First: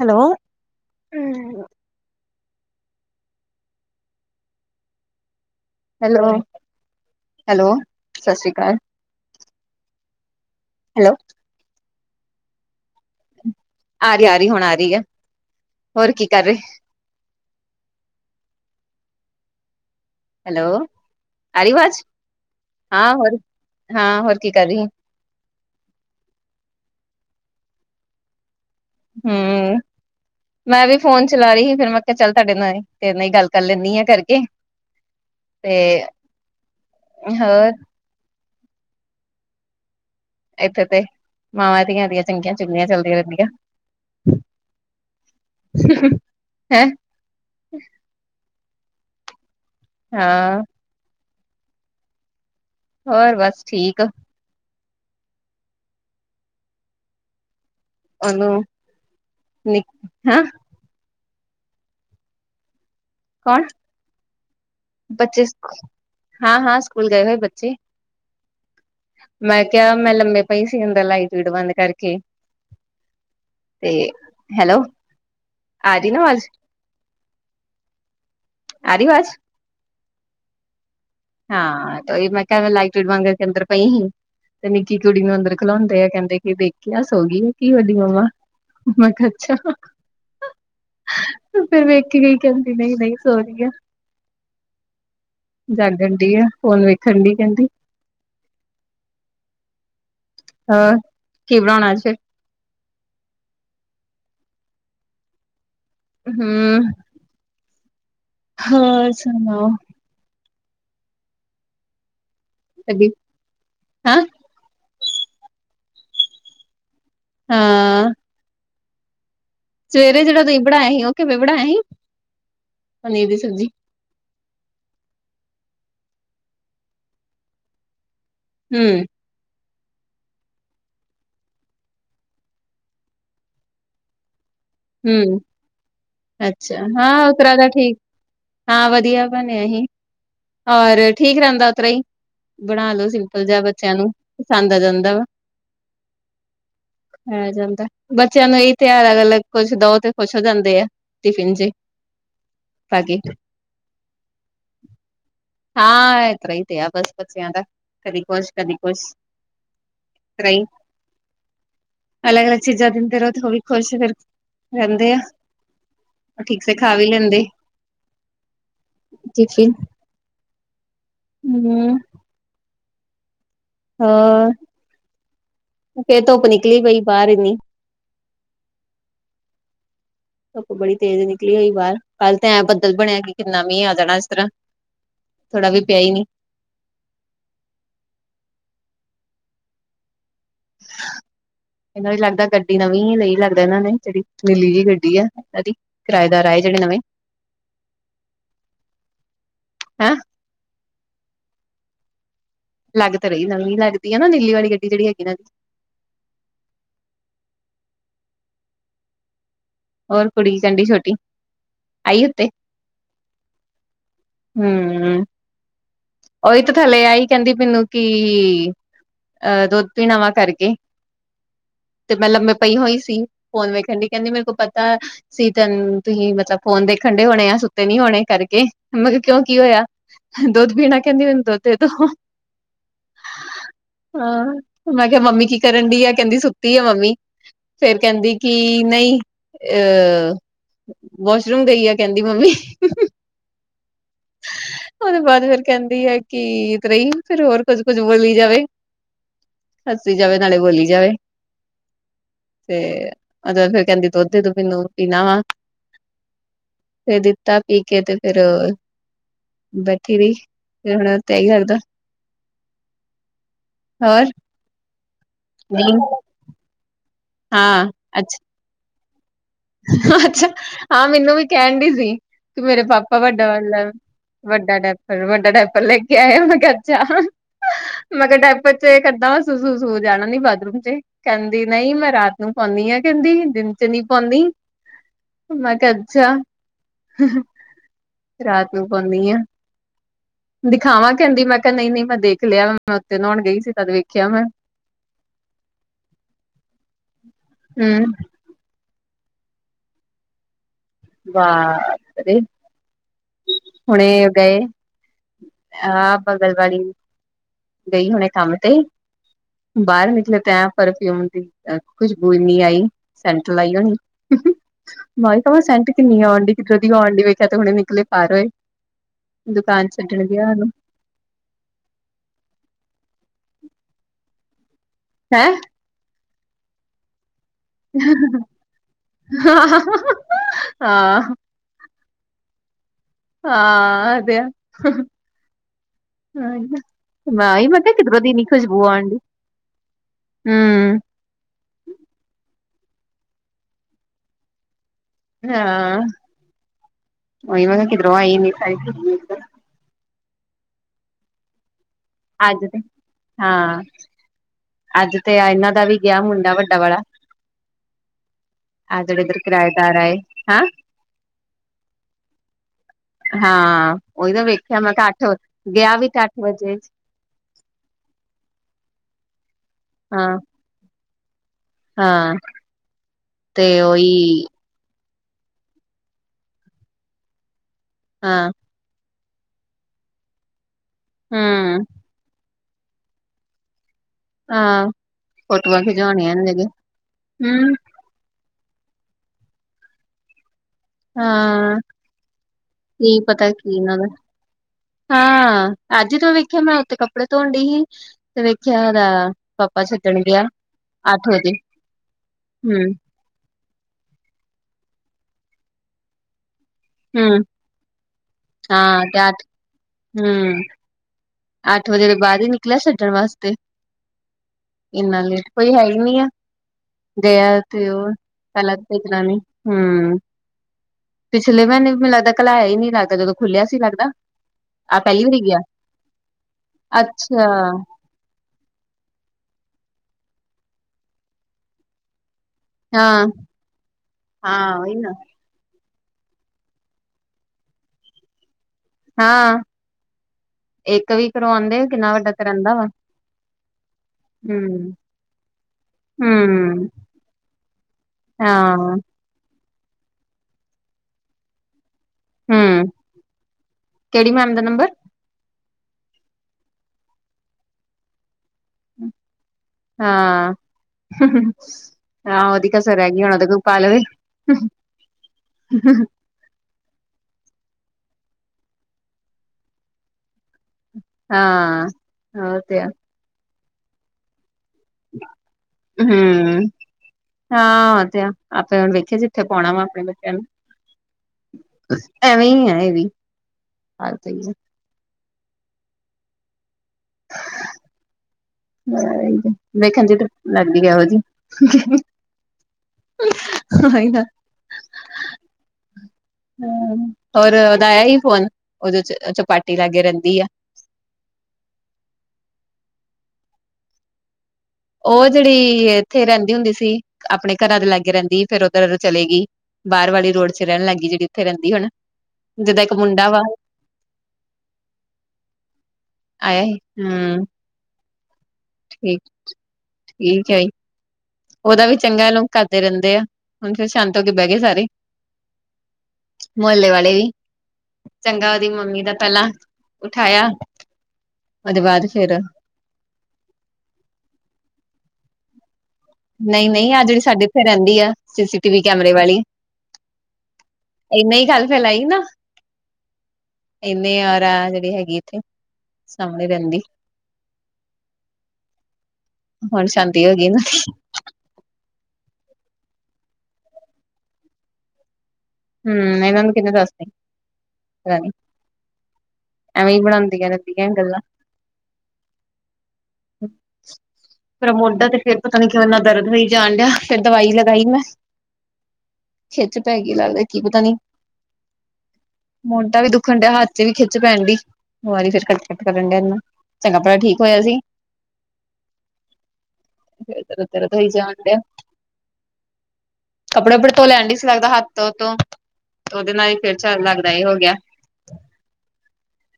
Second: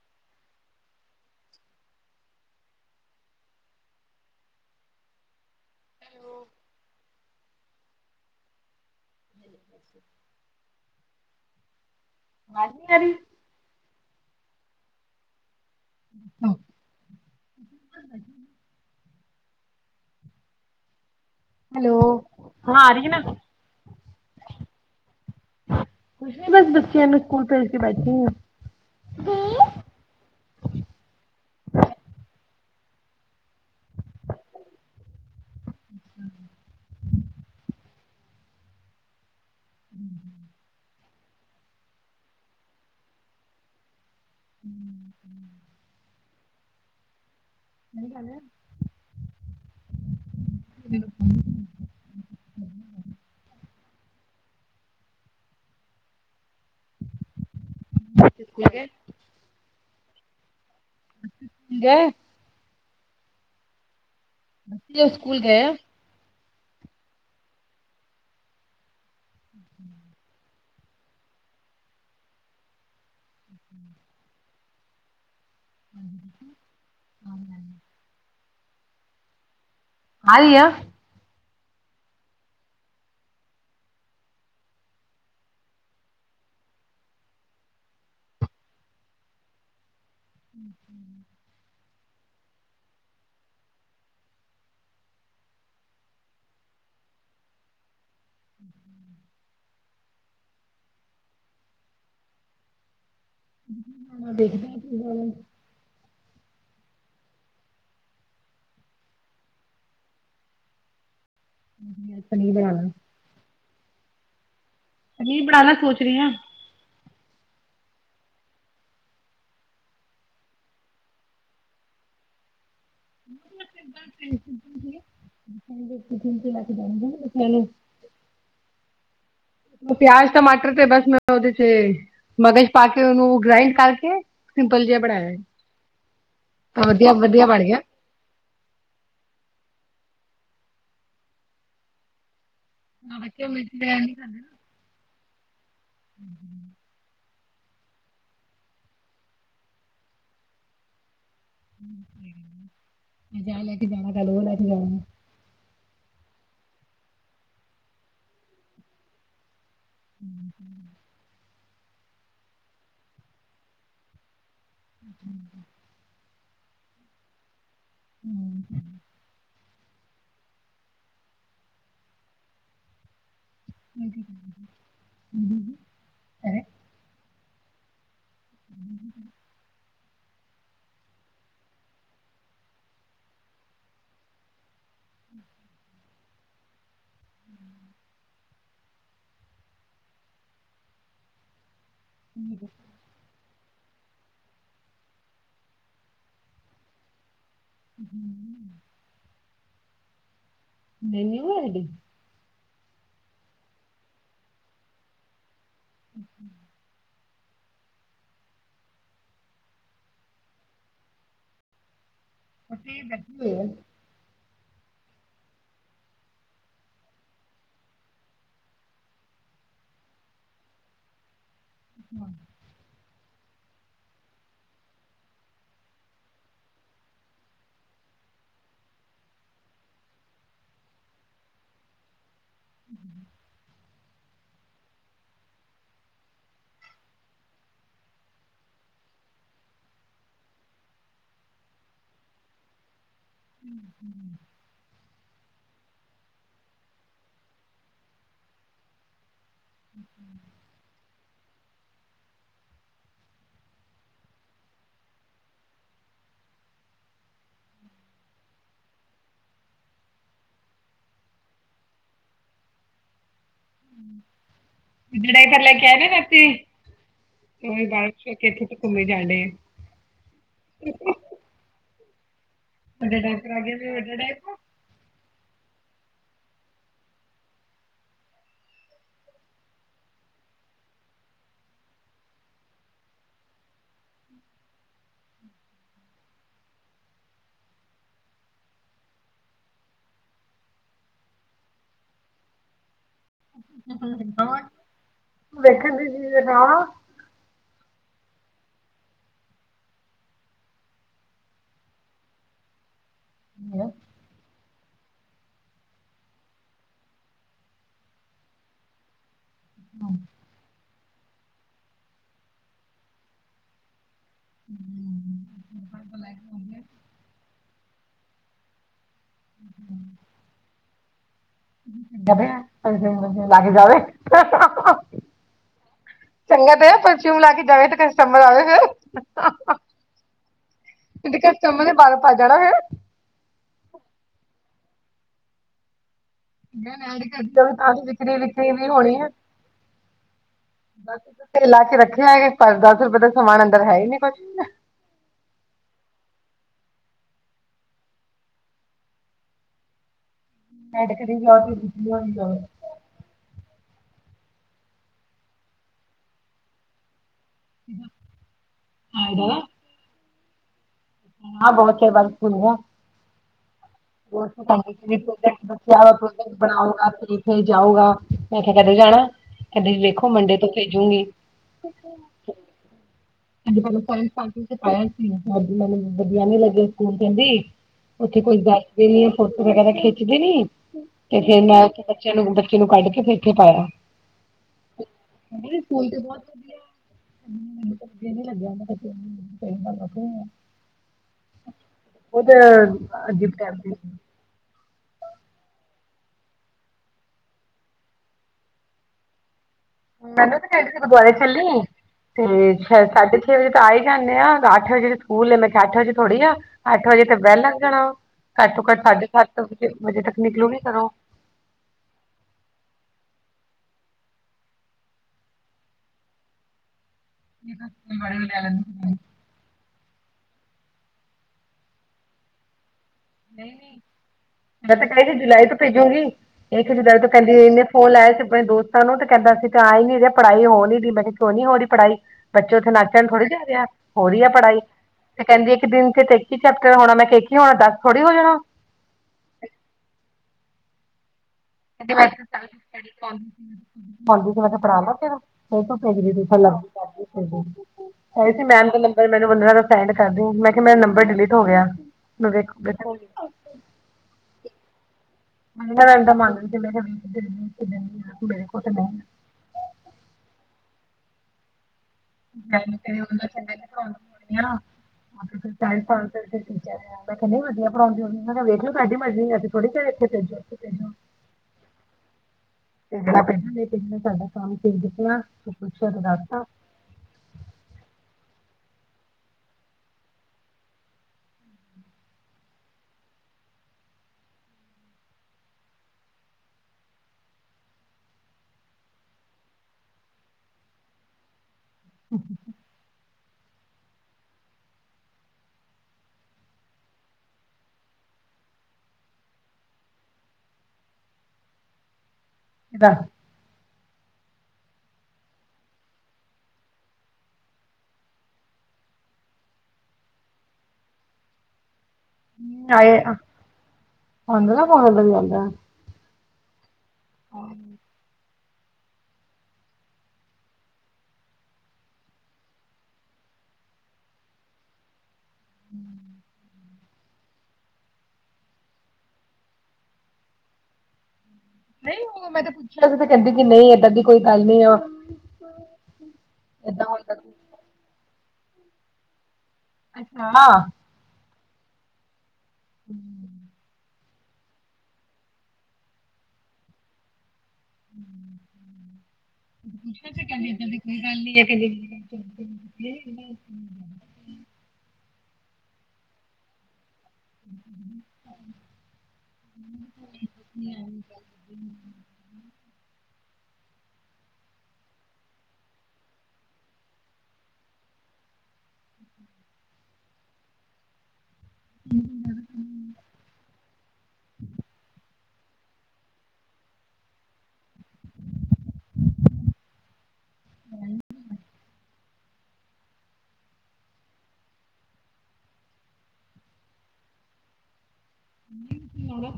Hello. Hello hello, ਸਤਿ ਸ਼੍ਰੀ ਅਕਾਲ। [inaudible] Hello. ਆਵਾਜ਼ ਨੀ ਆ ਰਹੀ? ਆ ਰਹੀ- ਆ ਰਹੀ, ਹੁਣ ਆ ਰਹੀ ਆ, ਹੋਰ ਕੀ ਕਰ ਰਹੇ? [inaudible] ਹੈਲੋ, ਆਰੀਵਾਜ਼, ਹਾਂ ਹੋਰ, ਹਾਂ ਹੋਰ ਕੀ ਕਰ ਰਹੀ? ਕੁੱਛ ਨੀ ਬਸ, ਬੱਚਿਆਂ ਨੂੰ ਸਕੂਲ ਭੇਜ ਕੇ ਬੈਠੀ ਆ। ਹੂੰ। ਮੈਂ ਵੀ ਫੋਨ ਚਲਾ ਰਹੀ ਸੀ, ਫੇਰ ਮੈਂ ਕਿਹਾ ਚੱਲ ਤੁਹਾਡੇ ਨਾਲ, ਤੇਰੇ ਨਾਲ ਈ ਗੱਲ ਕਰ ਲੈਂਦੀ ਆ ਕਰਕੇ। ਤੇ, ਨ ਹੋਰ ਹੂੰ। ਇੱਥੇ ਤੇ, ਮਾਵਾਂ ਧੀਆਂ ਦੀਆਂ ਚੰਗੀਆਂ- ਚੁੰਗੀਆਂ ਚੱਲਦੀਆਂ ਰਹਿੰਦੀਆਂ। [inaudible] ਹੈਂ? ਸਹੀ ਗੱਲ ਐ। ਹਾਂ। ਹ [unintelligible] ਹੋਰ ਬਸ ਠੀਕ ਕ। ਉਹਨੂੰ, ਨੀ ਹੈਂ। ਗੇ। ਕੋਣ ਬੱਚੇ ਸਕੂ, ਹਾਂ ਹਾਂ, ਸਕੂਲ ਗਏ ਹੋਏ ਬੱਚੇ। ਮੈਂ ਕਿਹਾ ਮੈਂ ਲੰਮੇ ਪਈ ਸੀ, ਹੁਣ ਤੇ ਲਾਈਟ -ਲੂਇਟ ਬੰਦ ਕਰਕੇ। ਤੇ, ਹੈਲੋ। ਆ ਰੀ ਨਾ ਆਵਾਜ਼, ਆ ਰੀ ਆਵਾਜ਼? ਆ ਰਹੀ ਆ। ਹਾਂ, ਇਹ ਮੈਂ ਕਿਹਾ ਲਾਈਟ -ਲੂਇਟ ਬੰਦ ਕਰਕੇ ਅੰਦਰ ਪਈ ਸੀ। ਇਹ ਨਿੱਕੀ ਕੁੜੀ ਨੂੰ ਅੰਦਰ ਖਿਲਾਉਂਦੇ ਆ, ਕਹਿੰਦੇ ਕਿ, ਦੇਖ ਕੇ ਆ ਸੋ ਗਈ ਆ, ਕੀ ਵੱਡੀ ਮੰਮਾ। ਮੈਂ ਕਿਹਾ ਅੱਛਾ। ਹੂੰ ਹੂੰ। ਫਿਰ ਵੇਖ ਕੇ ਗਈ, ਕਹਿੰਦੀ ਨਹੀਂ-ਨਹੀਂ ਸੋਹਰੀ ਆ, ਜਾਗ ਦੇ ਨੇ ਦੀ ਆ, ਹੁਣ ਵੇਖਣ ਗਈ ਕਹਿੰਦੀ [inaudible] ਹੋਰ, ਕੀ ਬਣਾਉਣਾ ਅੱਜ? [unintelligible] ਦੇਖਦੀ ਆ ਕਿ ਬਣੂ। ਹੂੰ, ਹਾਂ ਸੁਣਾਓ ਹੂੰ ਹੁਣੇ ਆਏ। ਥੱਕ‌ ਗੀ, ਹੈ। ਪਨੀਰ ਬਣਾ ਲਵਾਂ ਸੋਚ ਰਹੀ ਹਾਂ। ਹਾਂ ਸਵੇਰੇ ਜਿਹੜਾ ਤੁਸੀਂ ਬਣਾਇਆ ਸੀ ਉਹ ਕਿਵੇਂ ਬਣਾਇਆ ਸੀ ਪਨੀਰ ਦੀ ਸਬਜ਼ੀ। ਤੇ ਲੈ ਕੇ ਜਾਗੇ ਲੋ [inaudible] ਹਮ ਉਹ ਪਿਆਜ ਟਮਾਟਰ ਤੇ ਬਸ ਮੈਂ ਉਹਦੇ ਚ ਮਗਜ ਪਾ ਕੇ ਉਹਨੂੰ ਗ੍ਰਾਇੰਡ ਕਰਕੇ। ਸਿੰਪਲ ਜਿਹਾ ਬਣਾਇਆ ਹੈ। ਹਮ, ਅੱਛਾ, ਤਾਂ ਵਧੀਆ ਹਾਂ ਵਧੀਆ ਉਤਰਾ ਬਣ ਦਾ ਗਿਆ ਠੀਕ। ਹਾਂ, ਵਧੀਆ ਬਣਿਆ ਹੀ, ਹੋਰ ਠੀਕ ਰਹਿੰਦਾ ਉਤਰਾਈ। ਬਣਾ ਲੋ ਹਾਂ ਸਿੰਪਲ ਬੱਚੇ ਜਿਹਾ ਮਿਰਚ ਬੱਚਿਆਂ ਗ੍ਰੈਂਡ ਨੂੰ ਨਹੀਂ ਕਰਦੇ ਪਸੰਦ ਆ ਜਾਂਦਾ ਵਾ। ਖਾਇਆ ਜਾਂਦਾ ਬੱਚਿਆਂ ਨੂੰ ਇਹੀ ਤਿਉਹਾਰ ਅਗਰ ਕੁਝ ਦਿਉ ਤੇ ਖੁਸ਼ ਹੋ ਜਾਂਦੇ ਆ। ਟਿਫਨ ਚ। ਪਾ ਕੇ ਮੈਂ ਚਾਹ ਲੈ ਕੇ ਜਾਣਾ ਕੱਲ ਉਹ ਲੈ ਕੇ ਜਾਣਾ। ਹਾਂ ਇਹ ਤਰਾਂ ਹੀ ਤੇ ਆ ਬਸ ਬੱਚਿਆਂ ਦਾ ਕਦੀ ਕੁਛ ਕਦੀ ਕੁਛ। ਤਰ੍ਹਾਂ ਹੀ ਅਲੱਗ ਅਲੱਗ ਚੀਜ਼ਾਂ ਦਿੰਦੇ ਰਹੋ ਤੇ ਉਹ ਵੀ ਖੁਸ਼ ਫਿਰ। ਰਹਿੰਦੇ ਆ, ਠੀਕ ਸੇ ਖਾ ਵੀ ਲੈਂਦੇ। ਹਮ ਜੇ ਫਿਰ ਹਮ। ਠੀਕ ਹੋਰ ਫਿਰ ਧੁੱਪ ਨਿਕਲੀ ਪਈ ਬਾਹਰ ਇੰਨੀ। ਹਮ ਧੁੱਪ ਬੜੀ ਤੇਜ਼ ਨਿਕਲੀ ਹੋਈ ਬਾਹਰ ਕੱਲ ਤੇ ਐਂ ਬੱਦਲ ਬਣਿਆ ਕਿ ਕਿੰਨਾ ਮੀਂਹ ਆ ਜਾਣਾ ਇਸ ਤਰ੍ਹਾਂ। ਥੋੜਾ ਵੀ ਪਿਆ ਹੀ ਨੀ। ਇਹਨਾ ਵੀ ਲੱਗਦਾ ਗੱਡੀ ਦਾ। ਨੀਂ ਨਹੀਂ ਲੱਗਦਾ ਇਹਨਾਂ ਨੇ ਜਿਹੜੀ ਨੀਲੀ ਜਿਹੀ ਗੱਡੀ ਆ ਇਹਦੀ ਕਿਰਾਏਦਾਰ ਆਏ ਜਿਹੜੇ ਨਵੇਂ। ਹਮ ਹੈਂ ਨੀਲੀ ਨਹੀਂ ਹੈਗੀ? ਲੱਗ ਤਾਂ ਰਹੀ ਨਵੀਂ ਲੱਗਦੀ ਹੈ ਨਾ ਨੀਲੀ ਵਾਲੀ ਗੱਡੀ ਜਿਹੜੀ ਹੈ ਇਹਨਾਂ ਦੀ। ਅਮ ਹੋਰ ਕੁੜੀ ਚਲ ਗਈ ਛੋਟੀ ਆਈ ਉੱਤੇ? ਅਸੀਂ ਬੈਠੇ ਹੋਏ ਆ। ਹਮ ਉਹੀ ਤਾਂ ਥੱਲੇ ਆਈ ਕਹਿੰਦੀ ਮੈਨੂੰ ਕਿ। ਅਹ ਦੁੱਧ ਪੀਣਾ ਵਾਂ ਕਰਕੇ ਤੇ ਪਹਿਲਾ ਮਤਲਬ ਮੈ ਪਈ ਹੋਈ ਸੀ ਫੋਨ ਵੇਖਣ ਕਹਿੰਦੇ ਮੇਰੇ ਕੋ ਪਤਾ। ਸੀ ਤੁਸੀਂ ਮਤਲਬ ਫੋਨ ਦੇਖਣ ਡਏ ਹੋਣੇ ਆ ਸੁੱਤੇ ਨੀ ਹੋਣੇ ਕਰਕੇ ਮਤਲਬ ਮੈ ਕਿਹਾ ਕਿਉਂ ਕੀ ਹੋਇਆ? ਦੁੱਧ ਪੀਣਾ ਕਹਿੰਦੀ ਮੈਨੂੰ ਦੁੱਧ ਦੇ ਦਿਓ। ਹਮ ਹਹ ਮੈਂ ਕਿਹਾ ਮੰਮੀ ਕੀ ਕਰਨ ਡਈ ਆ ਕਹਿੰਦੀ ਸੁੱਤੀ ਆ ਮੰਮੀ। ਫੇਰ ਕਹਿੰਦੀ ਕਿ ਨਹੀਂ ਅਹ। ਵਾਸ਼ਰੂਮ ਗਈ ਆ ਕਹਿੰਦੀ ਮੰਮੀ। ਹਮ, ਹਮ। ਉਹਦੇ ਬਾਅਦ ਫਿਰ ਕਹਿੰਦੀ ਹੈ ਕਿ ਤਰ੍ਹਾਂ ਹੀ ਫਿਰ ਹੋਰ ਕੁੱਝ ਕੁਝ ਬੋਲੀ ਜਾਵੇ। ਹੱਸੀ ਜਾਵੇ ਨਾਲੇ ਬੋਲੀ ਜਾਵੇ। ਤੇ ਉਹ ਫੇਰ ਕਹਿੰਦੀ ਦੁੱਧ ਦੇ ਦਿਓ ਮੈਨੂੰ ਪੀਣਾ ਵਾ। ਫਿਰ ਦਿੱਤਾ ਪੀ ਕੇ ਤੇ ਫੇਰ। ਠ ਫ ਹੁਣ ਤਿ [inaudible] ਆ ਹੀ ਸਕਦਾ ਹੋਰ ਜੜਾਈ ਪਰ ਲੈ ਕੇ ਆਏ ਜਾੇ ਉ ਹਾਂ ਬਦ ਅੱਛਾ ਇਥੇ ਘੁੰਮੇ ਜਾਣੇ ਆ [unintelligible] ਅੱਛਾ, ਹਾਂ ਮੈਨੂੰ ਵੀ ਕਹਿਣ ਡਈ ਸੀ। ਤੇ ਮੇਰੇ ਪਾਪਾ ਵੱਡੇ ਵੱਡਾ ਡਾਇਪਰ ਆ ਗਿਆ ਵਾ ਵੀ ਵੱਡਾ ਡਾਇਪਰ ਵੱਡਾ ਡ [inaudible] ਫਿਰ ਵੱਡਾ ਡਾਈਪਰ ਲੈ ਕੇ ਆਏ ਹੋ ਮੈਂ ਕਿਹਾ ਅੱਛਾ। ਮੈਂ ਕਿਹਾ ਟੈਪਰ ਚ ਕਿਦਾਂ ਵ ਸ ਸੁੂਸੂ ਜਾਣਾ ਨੀ ਬਾਥਰੂਮ ਚ ਕਹਿੰਦੀ ਨਹੀਂ ਮੈਂ ਰਾਤ ਨੂੰ ਪਾਉਂਦੀ ਆਾਂ ਕਹਿੰਦੀ ਦਿਨ ਚ ਨਹੀਂ ਪਾਉਂਦੀ ਮੈਂ ਕਜ ਰਾਤ ਨੂੰ ਪਾਉਂਦੀ ਹਾਂ ਦਿਖਾਵਾਂ ਕਹਿੰਦੀ ਮੈਂ ਕਿਹਾ ਨਹੀਂ ਮੈਂ ਦੇਖ ਲਿਆ ਉੱਥੇ ਨਾਉਣ ਵੇਖਣ ਦੀ ਜੀ ਨਾ ਹਮ ਵਾਹ ਹਮ ਹੁਣੇ ਗਏ ਆਹ ਬਗਲਵਾੀ ਗਈ ਹੁਣੇ ਕੰਮ ਤੇ ਬਾਹਰ ਨਿਕਲੇ ਤੇ ਹੈ ਪਰਫਿਊਮ ਦੀ ਖੁਸ਼ਬੂ ਇੰਨੀ ਆਈ ਸੈਂਟ ਲਾਈ ਹੋਣੀ ਮਾਈ ਤਾਂ ਸੈਂਟ ਕਿੰਨੀ ਆਉਣ ਡ ਕਿੱਦਰ ਦੀ ਆਉਣ ਡ ਵੇਖਿਆ ਤੇ ਹੁਣੇ ਮਨੂੰ ਕਾਰੋਏ ਦੁਕਾਨ ਛੱਡਣ ਦੀ ਆ ਉਹਾਨੂੰ ਲੱਗ ਜਾਵੇ ਹੈਂ ਚੰਗਾ ਤੇ ਹੈ ਪਰਫਿਊਮ ਲਾ ਕੇ ਜਾਵੇ ਤੇ ਕਸਟਬਰ ਆਵੇ ਫ ਹਾਂ ਕਿੰਦੇ ਘਰ ਚ ਉਹਮ ਦੇ ਬ ਪ ਜਾਣਾਾ ਹੈ ਹਾਸਿਆਂ ਮੈਂ ਐਡ ਹ ਕਰ ਮਾਈ ਜਾਵੇ ਮੈਂ ਤਾਂ ਕਿਹਾ ਕਿਧ ਦੀ ਨ ਖਜ ਬੂਂ ਡਡੀ ਦਸ ਤੇ ਲਾ ਕੇ ਰੱਖੇ ਹੈਗੇ ਪਰ ਦਸ ਰੁਪਏ ਦਾ ਸਮਾਨ ਅੰਦਰ ਹੈ ਹੀ ਨੀ ਕੁਛ ਵੀ ਨਾ ਹ ਇਹਵਾਂਕ ਈ ਮ ਅੜਕ ਦੀ ਅੱਜ ਦੇ ਹਾਂ ਅੱਜ ਤੇ ਇਹਨਾਂ ਦਾ ਵੀ ਗਿਆ ਮੁੰਡਾ ਵੱਡਾ ਵਾਲਾ ਆ ਜਿਹੜੇ ਇਧਰ ਆਇਆ ਕਿਰਾਏ ਹੈ ਹਾਂ ਹਾਂ ਬਹੁਤ ਬਿਲਕੁਲ ਹੈ। ਹਾਂ ਉਹੀ ਤਾਂ ਕਹ ਵੇਖਿਆ ਮੈਂ ਕਿਹਾ ਅੱਠ ਪ੍ਰੋਜੈਕਟ ਗਿਆ ਬੱਚਿਆ ਵੀ ਵਾ ਤੇ ਅੱਠ ਪ੍ਰੋਜੈਕਟ ਵਜੇ ਬਣਾਓ ਫੇ ਜਾਊਗਾ ਮੈਂ ਕਿਹਾਿਆ ਕਦੇ ਜਾਣਾ ਕਦੇ ਵੇਖੋ ਹਾਂ ਮੰਡੇ ਤੋਂ ਭੇਜੂਗੀ ਹਾਂ ਤੇ ਅਜ ਕਲ ਉਹੀ ਪਾਇਆ ਸੀ ਮੈਨੂੰ ਵਧੀਆ ਨੀ ਲੱਗੇ ਸਕੂਨ ਕਹਿੰਦੀ ਉੱਥੇ ਹਾਂ ਕੋਈ ਗ ਫੋਟੋ ਵਗੈਰਾ ਖਿੱਚਦੇ ਨੀ ਤੇ ਫੇਰ ਮੈਂ ਹੂੰ ਉੱਥੇ ਬੱਚਿਆਂ ਨੂੰ ਬੇ ਨੂੰ ਕੱਢ ਕੇ ਤੇ ਇੱਥੇ ਪਾਇਆ ਹਾਂ ਕਹਿੰਦੀ ਫੋਟੋਆਂ ਸਕੂਲ ਤੇ ਖਿਜਵਾਉਣੀਆਂ ਬਹੁਤ ਇਹ ਵਧੀਆ ਹਮ ਮੈਨੂੰ ਨੀ ਲੱਗਿਆ ਹਾਂ ਉਹ ਤੇ ਕੀ ਅਜੀਬ ਪਤਾ ਟਾਈਮ ਕੀ ਹਾਂ ਅੱਜ ਹੀ ਤ ਵੇਖਿਆ ਮੈਂ ਉੱਥੇ ਕੱਪੜੇ ਧੋਣ ਡ ਸੀ ਤੇ ਵੇਖਿਆ ਉਹਦਾ ਪਾਪ ਛੱ ਮੈਨੂੰ ਤੇ ਕ ਗੁਰਦੁਆਰੇ ਚੱਲੀ ਤੇ ਹਮ ਸਾਢੇ ਮੇਰੇ ਵਜੇ ਤਾਂ ਆ ਹੀ ਜਾਂਦੇ ਹ ਆ ਅੱ ਵਜੇ ਸ ਸਕੂਲ ਆ ਮੈਂ ਕਿਹਾ ਅੱ ਵਜੇ ਥੋੜ੍ਹੀ ਆ ਅੱਠ ਵਜੇ ਤੇ ਹਮ ਬਹਿ ਲੱਘ ਜਾਣਾ ਘੱਟ ਤੋਂ ਹਾਂ ਘੱਟ ਤੇ ਸਾਢੇ ਅੱਠ ਸੱਤ ਵਜੇ ਤੱਕ ਹਮ ਨਿਕਲੂ ਨੀ ਕਰੋ ਅੱਠ ਵਜੇ ਬਾਅਦ ਹੀ ਨਿਕਲਿਆ ਸਛੱਡਣ ਵਾਸਤੇ ਇੰਨਾ ਲੇਟ ਕੋਈ ਹੈ ਹੀ ਨੀ ਆ ਗ ਤੇ ਉਹ ਪਹਿਲਾਂ ਤਾਂ ਭੇਜਣਾ ਨੀ ਹਮ ਪਿਛਲੇ ਮਹੀਨੇ ਵੀ ਮੈਨੂੰ ਲੱਗਦਾ ਘਲਾਇਆ ਹੀ ਨਹੀਂ ਲੱਗਦਾ ਜਦੋਂ ਖੁੱਲਿਆ ਸੀ ਲੱਗਦਾ ਮੈਂ ਆਹ ਤਾਂ ਪਹਿਲੀ ਕਹੀ ਸੀ ਵਾਰੀ ਗਿਆ ਜੁਲਾਈ ਤੋਂ ਭੇਜੂਗੀ ਇਹ ਕਿਸੇ ਦਰਦ ਅੱਛਾ ਕਦੀ ਰਹਦੀ ਫੋ ਲਏਆ ਸੀ ਆਪਣੇ ਦੋਸਤਾਂ ਨੂੰ ਤੇ ਕਹਿੰਦਾ ਸੀ ਤੇ ਆਏ ਨੀ ਰ ਪੜ੍ਹਾਈ ਹੋ ਡ ਮੈਂ ਕਿਹਾ ਕਿਉਂ ਨੀ ਹੋ ਰਹੀ ਪੜ੍ਹਾਈ ਬੱਚੇ ਉੱਥੇ ਨੱਚਣ ਹਾਂ ਥੋੜ੍ਹੀ ਜਾ ਰਿਹਾ ਹੋ ਰਹੀ ਹੈ ਹਾਂ ਪੜ੍ਹਾਈ। ਉਹੀ ਨਾ ਤੇ ਕਹਿੰਦੀ ਇੱਕ ਦਿਨ ਚ ਤੇ ਇੱਕੀ ਚੈਪਟਰ ਹੋਣਾ ਮੈਂ ਕਿਹਾ ਇਕ ਹੀ ਹੋਣਾ ਦਸ ਥੋੜ੍ਹੀ ਹੋ ਜਾਣਾ। ਹਾਂ, ਇੱਕ ਵੀ ਕਰਵਾਉਂਦੇ। ਕਿੰਨਾ ਇਦੇ ਵੱਡਾ ਵਾਸਤੇ ਕਰਨ ਦਾ ਵਾ [unintelligible] ਮੋਨਵੀ ਨੂੰ ਮੈ ਕਿਹਾ ਹੂੰ, ਪੜਾ ਬੈਠੀ ਤੂੰ ਫਿਰ ਤੂੰ ਭੇਜ ਦੇ ਫੇਰ ਥਲੇ। ਹੂੰ, ਕਹਿ ਰਹੀ ਸੀ ਮੈਮ ਹਾਂ, ਨੇ ਮੈਨੂੰ ਮੈਨੂੰ ਮੈਮ ਦਾ ਨੰਬਰ ਸੈਂਡ ਕਰਦੀ ਮੈਂ ਕਿਹਾ ਮੇਰਾ ਨੰਬਰ ਡਿਲੀਟ ਹੋ ਗਿਆ ਮੈ ਹੂੰ, ਵੇਖਕੇ ਕਿਹੜੀ ਮੈਮ ਦਾ ਨੰਬਰ? ਮੈਨੂੰ ਤੇ ਲੱਗਦਾ ਮੰਗਣ ਚਲੇ ਗਏ [unintelligible] ਮੇਰੇ ਕੋਲ ਨਹੀ। ਹਾਂ, ਹੂੰ -ਹੂੰ। [unintelligible] Time pass. ਮੈਂ ਕਿਹਾ ਵਧੀਆ ਪੜਾਉਂਦੀ ਮੈਂ ਕਿਹਾ ਵੇਖਿ ਲਓ ਤੁਹਾਡੀ ਮਰਜ਼ੀ, ਅਸੀਂ ਥੋੜੀ ਕਿ ਹੈ ਇੱਥੇ ਭੇਜੋ। ਹਾਂ ਹੋ ਤੇ ਆ। [unintelligible] ਸਾਡਾ ਕੰਮ ਠੀਕ ਆ, ਕੁਛ ਪੁਛਿਆ ਤੇ ਦਸ ਤਾ। ਹੂੰ, ਹਾਂ, ਤੇ ਆ ਆਪੇ ਹੁਣ ਵੇਖਿਆ ਜਿੱਥੇ ਪਾਉਣਾ ਵਾ ਆਪਣੇ ਬੱਚਿਆਂ ਨੂੰ। ਐਵੇਂ ਹੀ ਹੈ, ਇਹ ਵੀ ਹਾਲ ਤਾਂਹੀ ਹੈ। ਵੇਖਣ ਚੇ ਤੇ ਲਗਦੀ ਏ ਇਹੋਜੀ। ਹੂੰ-ਹੂੰ। ਹੋਏ ਨਾ। ਹਾ, ਹੋਰ ਉਹਦਾ ਆਇਆ ਹੀ ਫੋਨ ਉਹਦੇ ਚ ਉਹ ਚਪਾਟੀ ਲਾਗੇ ਰਹਿੰਦੀ ਆ। ਕਿਦਾ? ਉਹ ਜਿਹੜੀ ਇੱਥੇ ਰਹਿੰਦੀ ਹੁੰਦੀ ਸੀ, ਆਪਣੇ ਘਰਾਂ ਦੇ ਲਾਗੇ ਰਹਿੰਦੀ ਫੇਰ ਉੱਧਰ ਚਲੇ ਗਈ। ਬਾਹਰ ਵਾਲੀ ਰੋਢ ਚ ਰਹਿਣ ਲੱਗਈ ਜਿਹੜੀ ਉੱਥੇ ਰਹਿੰਦੀ ਹੁਣ। ਜਿੱਦਾਂ ਇੱਕ ਆਏ, ਮੁੰਡਾ ਵਾ ਉਹਨਾਂ ਦਾ ਫੋਨ ਵੀ ਇਧਰ ਹੀ ਆਂਦਾ। ਆਇ ਹੂੰ। [inaudible] ਠੀਕ- ਠੀਕ ਹੈਈ। ਉਹਦਾ ਵੀ ਚੰਗਾ ਲੋਕ ਕਰਦੇ ਰਹਿੰਦੇ ਆ, ਹੁਣ ਫਿਰ ਸ਼ਾਂਤ ਹੋ ਕੇ ਬਹਿ ਗਏ ਸਾਰੇ। ਮੁਹੱਲੇ ਵਾਲੇ ਵੀ। ਚੰਗਾ, ਉਹਦੀ ਮੰਮੀ ਦਾ ਪਹਿਲਾਂ ਉਠਾਇਆ ਉਹਦੇ ਬਾਅਦ ਫੇਰ ਅਸੀਂ ਤੇ ਕਹਿੰਦੇ ਕਿ ਨਹੀਂ ਏਦਾਂ ਦੀ ਕੋਈ ਗੱਲ ਨੀ ਆ। ਨਹੀ-ਨਹੀ, ਆਹ ਏਦਾਂ ਜਿਹੜੀ ਹੁੰਦਾ ਸਾਡੇ ਇਥੇ ਰਹਿਦੀ ਆ, ਸੀਸੀ ਟੀਵੀ ਕੈਮਰੇ ਵਾਲੀ। ਅੱਛਾ, ਹਾਂ। ਇੰਹਨੇ ਹੀ ਗੱਲ ਫੈਲਾਈ ਨਾ, ਇਨੇ ਔਰ ਜਿਹੜੀ ਹੈਗੀ। ਇੱਥੇ ਸਮਣੇ ਰਹਿੰਦੀ। ਹੁਣ ਸ਼ਾਂਦੀ ਪੁੱਛਿਆ ਹੋ ਸੀ ਗਈ ਕਹਿੰਦੀ ਏਦਾਂ ਨਾ। ਦੀ ਕੋਈ ਗੱਲ ਨਹੀਂ, [unintelligible] ਹੂੰ, ਇਹਨਾਂ ਨੂੰ ਕਿੰਨੇ ਦੱਸਤਾ ਪਤਾ ਨੀ। ਐਵੇਂ ਹੀ ਬਣਾਉਂਦੀਆਂ [unintelligible] ??? [inaudible] ਮੇਰਾ ਮੋਢਾ ਤੇ ਫਿਰ ਪਤਾ ਨੀ ਕਿਉਂ ਦਰਦ ਹੋਈ ਜਾਣ ਡਿਆ, ਫਿਰ ਦਵਾਈ ਲਗਾਈ ਮੈਂ। ਖਿੱਚ ਪੈ ਗਈ ਲੱਗਦਾ ਕੀ ਪਤਾ ਨੀ। ਮੋਢਾ ਵੀ ਦੁੱਖਣ ਡਿਆ ਹੱਥ ਵੀ ਖਿੱਚ ਪੈਣ ਡੀ, ਵਾਰੀ ਫਿਰ ਇਕੱ ਕਰਨ ਡਿਆ ਇਹੂੰ ਚੰਗਾ ਭਲਾ ਠੀਕ ਹੋਇਆ ਸੀ। ਇਹ ਤਾ ਦਰਦ ਹੋਈ ਜਾਂਡਿਆ। ਕੱਪੜੇ ਕੁਪੜੇ ਧੋ ਲੈਢਸੀ ਲੱਗਦਾ ਹੱਥ ਤੋਂ-ਤੋ ਉਹਦੇ ਨਾਲ ਹੀ ਫੇਰ ਚੱਲ ਲੱਗਦਾ ਹੋ ਗਿਆ। ਣਾ [unintelligible]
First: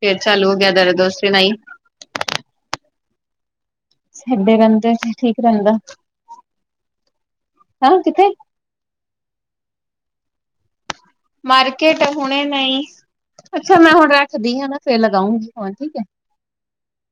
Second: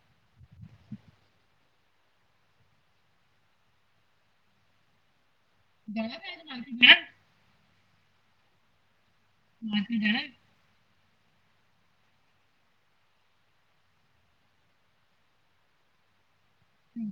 ਫੇਰ ਚਲੂ ਹੋ ਗਿਆ ਦਰਦ ਉਸ ਨਾਹੀ ਸਾਡੇ ਰਹਿਦੇ ਠੀਕ ਰਹਿਦਾ ਹੈਂ। ਹਾ ਕਿਥੇ? ਮਾਰਕੀਟ ਜਾਣਾ ਐ? ਮਾਰਕੇਟ ਹੁਣੇ ਨਈ। ਅੱਛਾ, ਮੈ ਹੁਣ ਰੱਖਦੀ ਆਂ ਨਾ ਫੇਰ ਲਗਾਊਂਗੀ ਫੋਨ ਠੀਕ ਐ। ਹੂੰ।